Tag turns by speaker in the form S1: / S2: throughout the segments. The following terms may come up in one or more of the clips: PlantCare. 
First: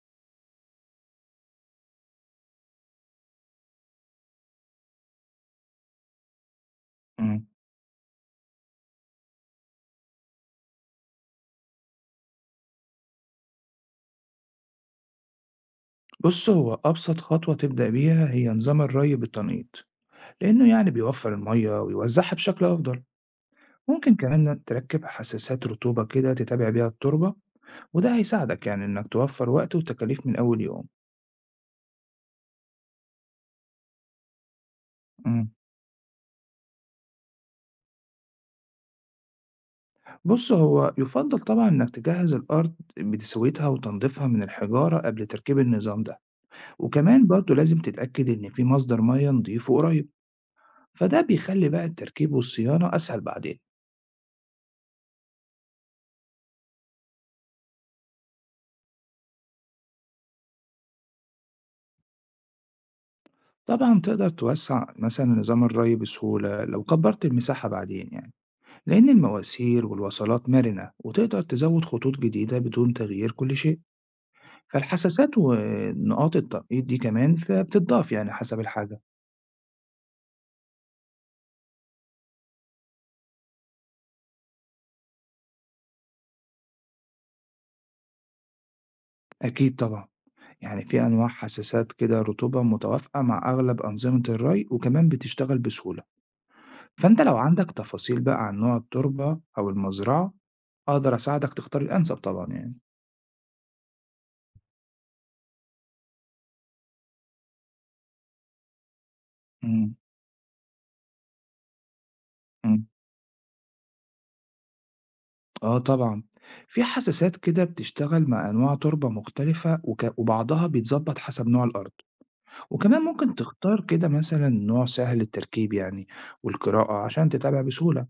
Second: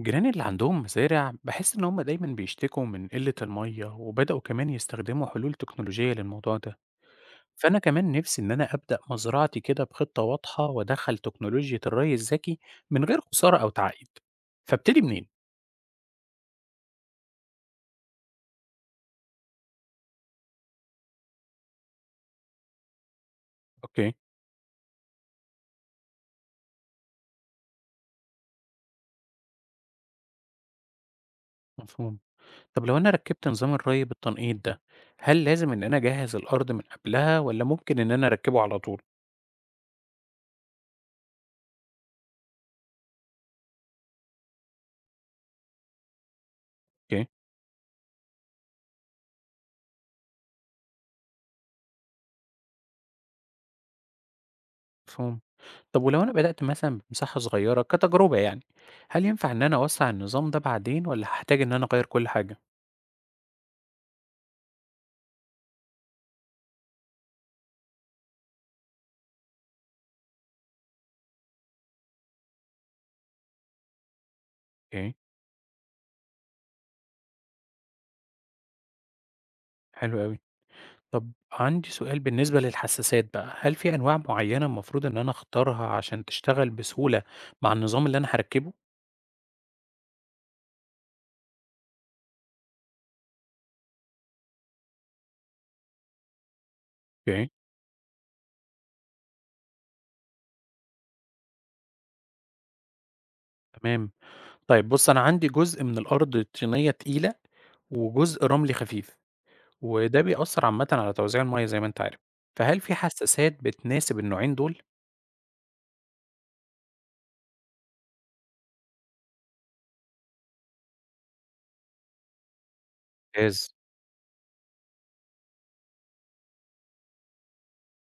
S1: جيراني اللي عندهم مزارع بحس إن هم دايما بيشتكوا من قلة المية وبدأوا كمان يستخدموا حلول تكنولوجية للموضوع ده.
S2: مم.
S1: فأنا كمان نفسي إن أنا أبدأ مزرعتي كده بخطة واضحة وأدخل تكنولوجيا الري الذكي من غير خسارة أو تعقيد. فابتدي منين؟
S2: بص هو أبسط خطوة تبدأ بيها هي نظام الري بالتنقيط، لأنه يعني بيوفر المية ويوزعها بشكل أفضل.
S1: أوكي.
S2: ممكن كمان إنك تركب حساسات رطوبة كده تتابع بيها التربة، وده هيساعدك يعني إنك توفر وقت وتكاليف من أول يوم.
S1: مفهوم. طب لو أنا ركبت نظام الري بالتنقيط ده، هل
S2: مم.
S1: لازم إن أنا أجهز الأرض من قبلها ولا ممكن إن أنا أركبه على طول؟
S2: بص هو يفضل طبعا إنك تجهز الأرض بتسويتها وتنظيفها من الحجارة قبل تركيب النظام ده،
S1: أوكي.
S2: وكمان برضه لازم تتأكد إن في مصدر مية نضيف وقريب. فده بيخلي بقى التركيب والصيانة أسهل بعدين.
S1: مفهوم. طب ولو أنا بدأت مثلًا بمساحة صغيرة كتجربة يعني، هل ينفع إن أنا أوسّع النظام ده بعدين والّا هاحتاج إن أنا أغيّر كل حاجة؟
S2: طبعًا تقدر توسّع مثلًا نظام الري بسهولة لو كبّرت المساحة بعدين يعني، لإن المواسير والوصلات مرنة وتقدر تزوّد خطوط جديدة بدون تغيير كل شيء،
S1: أوكي،
S2: فالحساسات ونقاط التنقيط دي كمان ف بتتضاف يعني حسب الحاجة.
S1: حلو أوي. طب عندي سؤال بالنسبة للحساسات بقى، هل في أنواع معيّنة المفروض إن أنا أختارها عشان تشتغل بسهولة مع النظام اللي أنا هاركّبه؟
S2: أكيد طبعًا، يعني في أنواع حساسات كده رطوبة متوافقة مع أغلب أنظمة الري وكمان بتشتغل بسهولة، فأنت لو
S1: أوكي،
S2: عندك تفاصيل بقى عن نوع التربة أو المزرعة، أقدر أساعدك تختار الأنسب طبعًا يعني.
S1: تمام. طيب بُص، أنا عندي جزء من الأرض طينية تقيلة وجزء رملي خفيف،
S2: إمم،
S1: وده بيأثّر عامةً على توزيع المَيّة زي ما أنت عارف، فهل
S2: إمم.
S1: في حساسات بتناسب النوعين دول؟
S2: آه طبعًا، في حساسات كده بتشتغل مع أنواع تربة مختلفة وبعضها بيتضبط حسب نوع الأرض، وكمان ممكن
S1: ممتاز.
S2: تختار كده مثلًا نوع سهل التركيب يعني والقراءة عشان تتابع بسهولة.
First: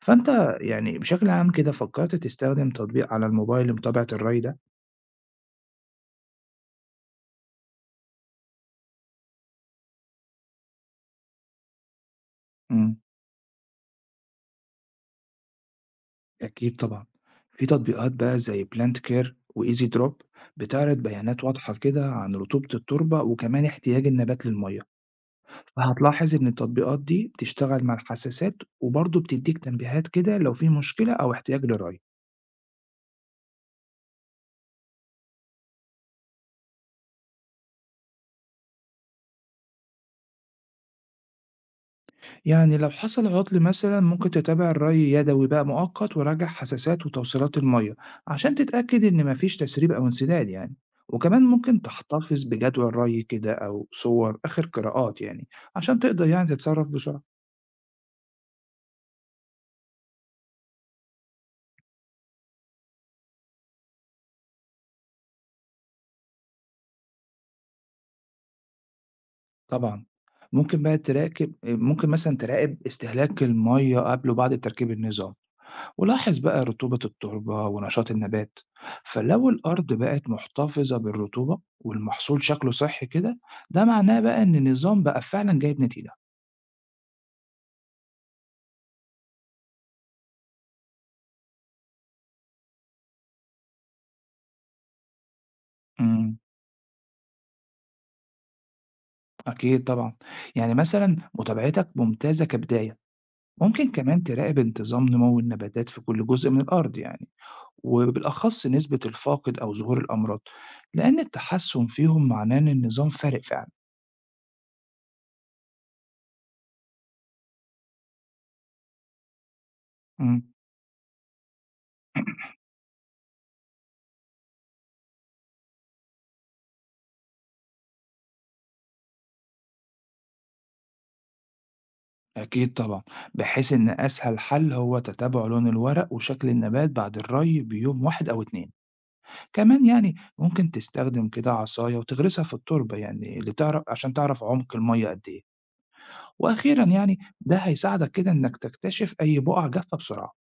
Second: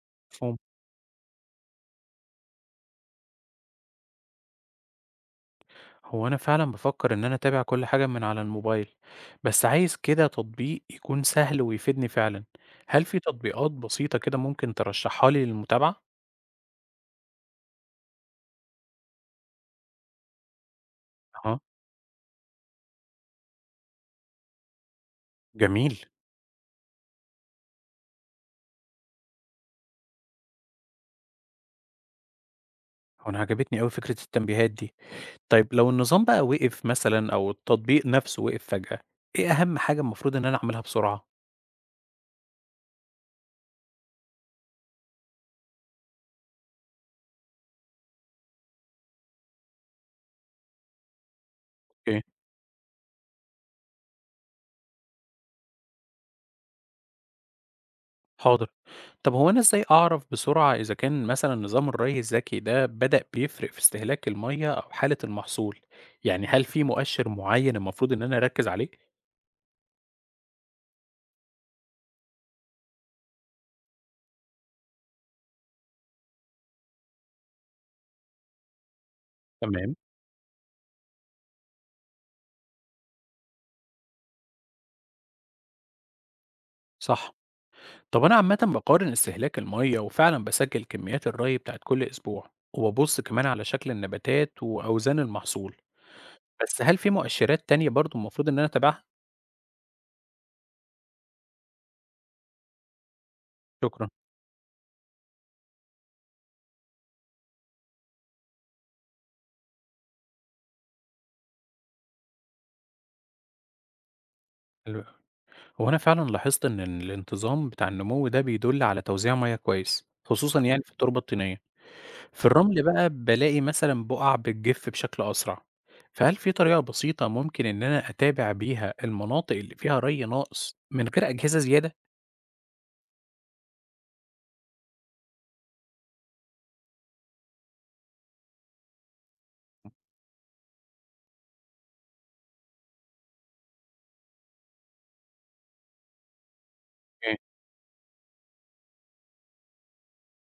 S2: فأنت
S1: مفهوم.
S2: يعني بشكل عام كده فكرت تستخدم تطبيق على الموبايل لمتابعة الري ده؟
S1: هو أنا فعلًا بافكر إن أنا أتابع كل حاجة من على الموبايل، بس عايز كده تطبيق يكون سهل ويفيدني فعلًا،
S2: إمم.
S1: هل في تطبيقات بسيطة كده ممكن ترشحها لي للمتابعة؟
S2: أكيد طبعًا، في تطبيقات بقى زي PlantCare وEasyDrop بتعرض بيانات
S1: أها،
S2: واضحة كده عن رطوبة التربة وكمان احتياج النبات للمَيّة.
S1: جميل.
S2: فهتلاحظ إن التطبيقات دي بتشتغل مع الحساسات، وبرضه بتديك تنبيهات كده لو في مشكلة أو احتياج لرأي.
S1: هو أنا عجبتني أوي فكرة التنبيهات دي، طيب لو النظام بقى وقف مثلًا أو التطبيق نفسه وقف فجأة، إيه أهم حاجة المفروض إن أنا أعملها بسرعة؟
S2: يعني لو حصل عطل مثلا ممكن تتابع الرأي يدوي بقى مؤقت وراجع حساسات وتوصيلات المية عشان تتأكد إن مفيش تسريب أو انسداد يعني. وكمان ممكن
S1: أوكي،
S2: تحتفظ بجدول رأي كده أو صور آخر قراءات يعني عشان تقدر يعني تتصرف بسرعة.
S1: حاضر. طب هو أنا إزاي أعرف بسرعة إذا كان مثلًا نظام الري الذكي ده بدأ بيفرق في استهلاك المَيّة أو حالة المحصول؟ يعني هل في مؤشر معين المفروض إن أنا أركّز عليه؟
S2: طبعا ممكن مثلا تراقب استهلاك المية قبل وبعد تركيب النظام، ولاحظ بقى رطوبة التربة ونشاط النبات. فلو الأرض
S1: تمام،
S2: بقت محتفظة بالرطوبة والمحصول شكله صحي كده، ده معناه بقى إن النظام بقى فعلا جايب نتيجة.
S1: صح. طب أنا عامةً باقارن استهلاك المَيّة وفعلًا باسجّل كميات الري بتاعة كل أسبوع، وبابُص كمان على شكل النباتات وأوزان المحصول،
S2: امم.
S1: بس هل في مؤشرات تانية برضه المفروض إن أنا أتابعها؟
S2: أكيد طبعا، يعني مثلا متابعتك ممتازة كبداية. ممكن
S1: شكرًا.
S2: كمان تراقب انتظام نمو النباتات في كل جزء من الأرض يعني، وبالأخص نسبة الفاقد أو ظهور الأمراض، لأن التحسن فيهم معناه إن النظام فارق فعلا.
S1: حلو أوي. هو أنا فعلًا لاحظت إن الانتظام بتاع النمو ده بيدُل على توزيع مَيّة كويس،
S2: امم.
S1: خصوصًا يعني في التربة الطينية. في الرمل بقى بالاقي مثلا بقع بتجف بشكل أسرع، فهل في طريقة بسيطة ممكن إن أنا أتابع بيها المناطق اللي فيها ري ناقص من غير أجهزة زيادة؟
S2: أكيد طبعًا، بحيث إن أسهل حل هو تتابع لون الورق وشكل النبات بعد الري بيوم واحد أو 2، كمان يعني ممكن تستخدم كده عصاية وتغرسها في التربة يعني عشان تعرف عمق المَيّة قد إيه، وأخيرًا يعني
S1: إيه.
S2: ده هيساعدك كده إنك تكتشف أي بقع جافة بسرعة.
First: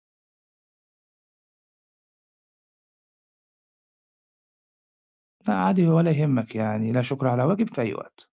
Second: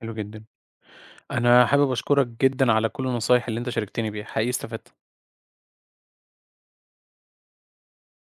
S1: حلو جدا. أنا حابب أشكرك جدا على كل النصايح اللي أنت شاركتني بيها. حقيقي استفدت.
S2: فعادي ولا يهمك يعني، لا شكر على واجب، في أي وقت.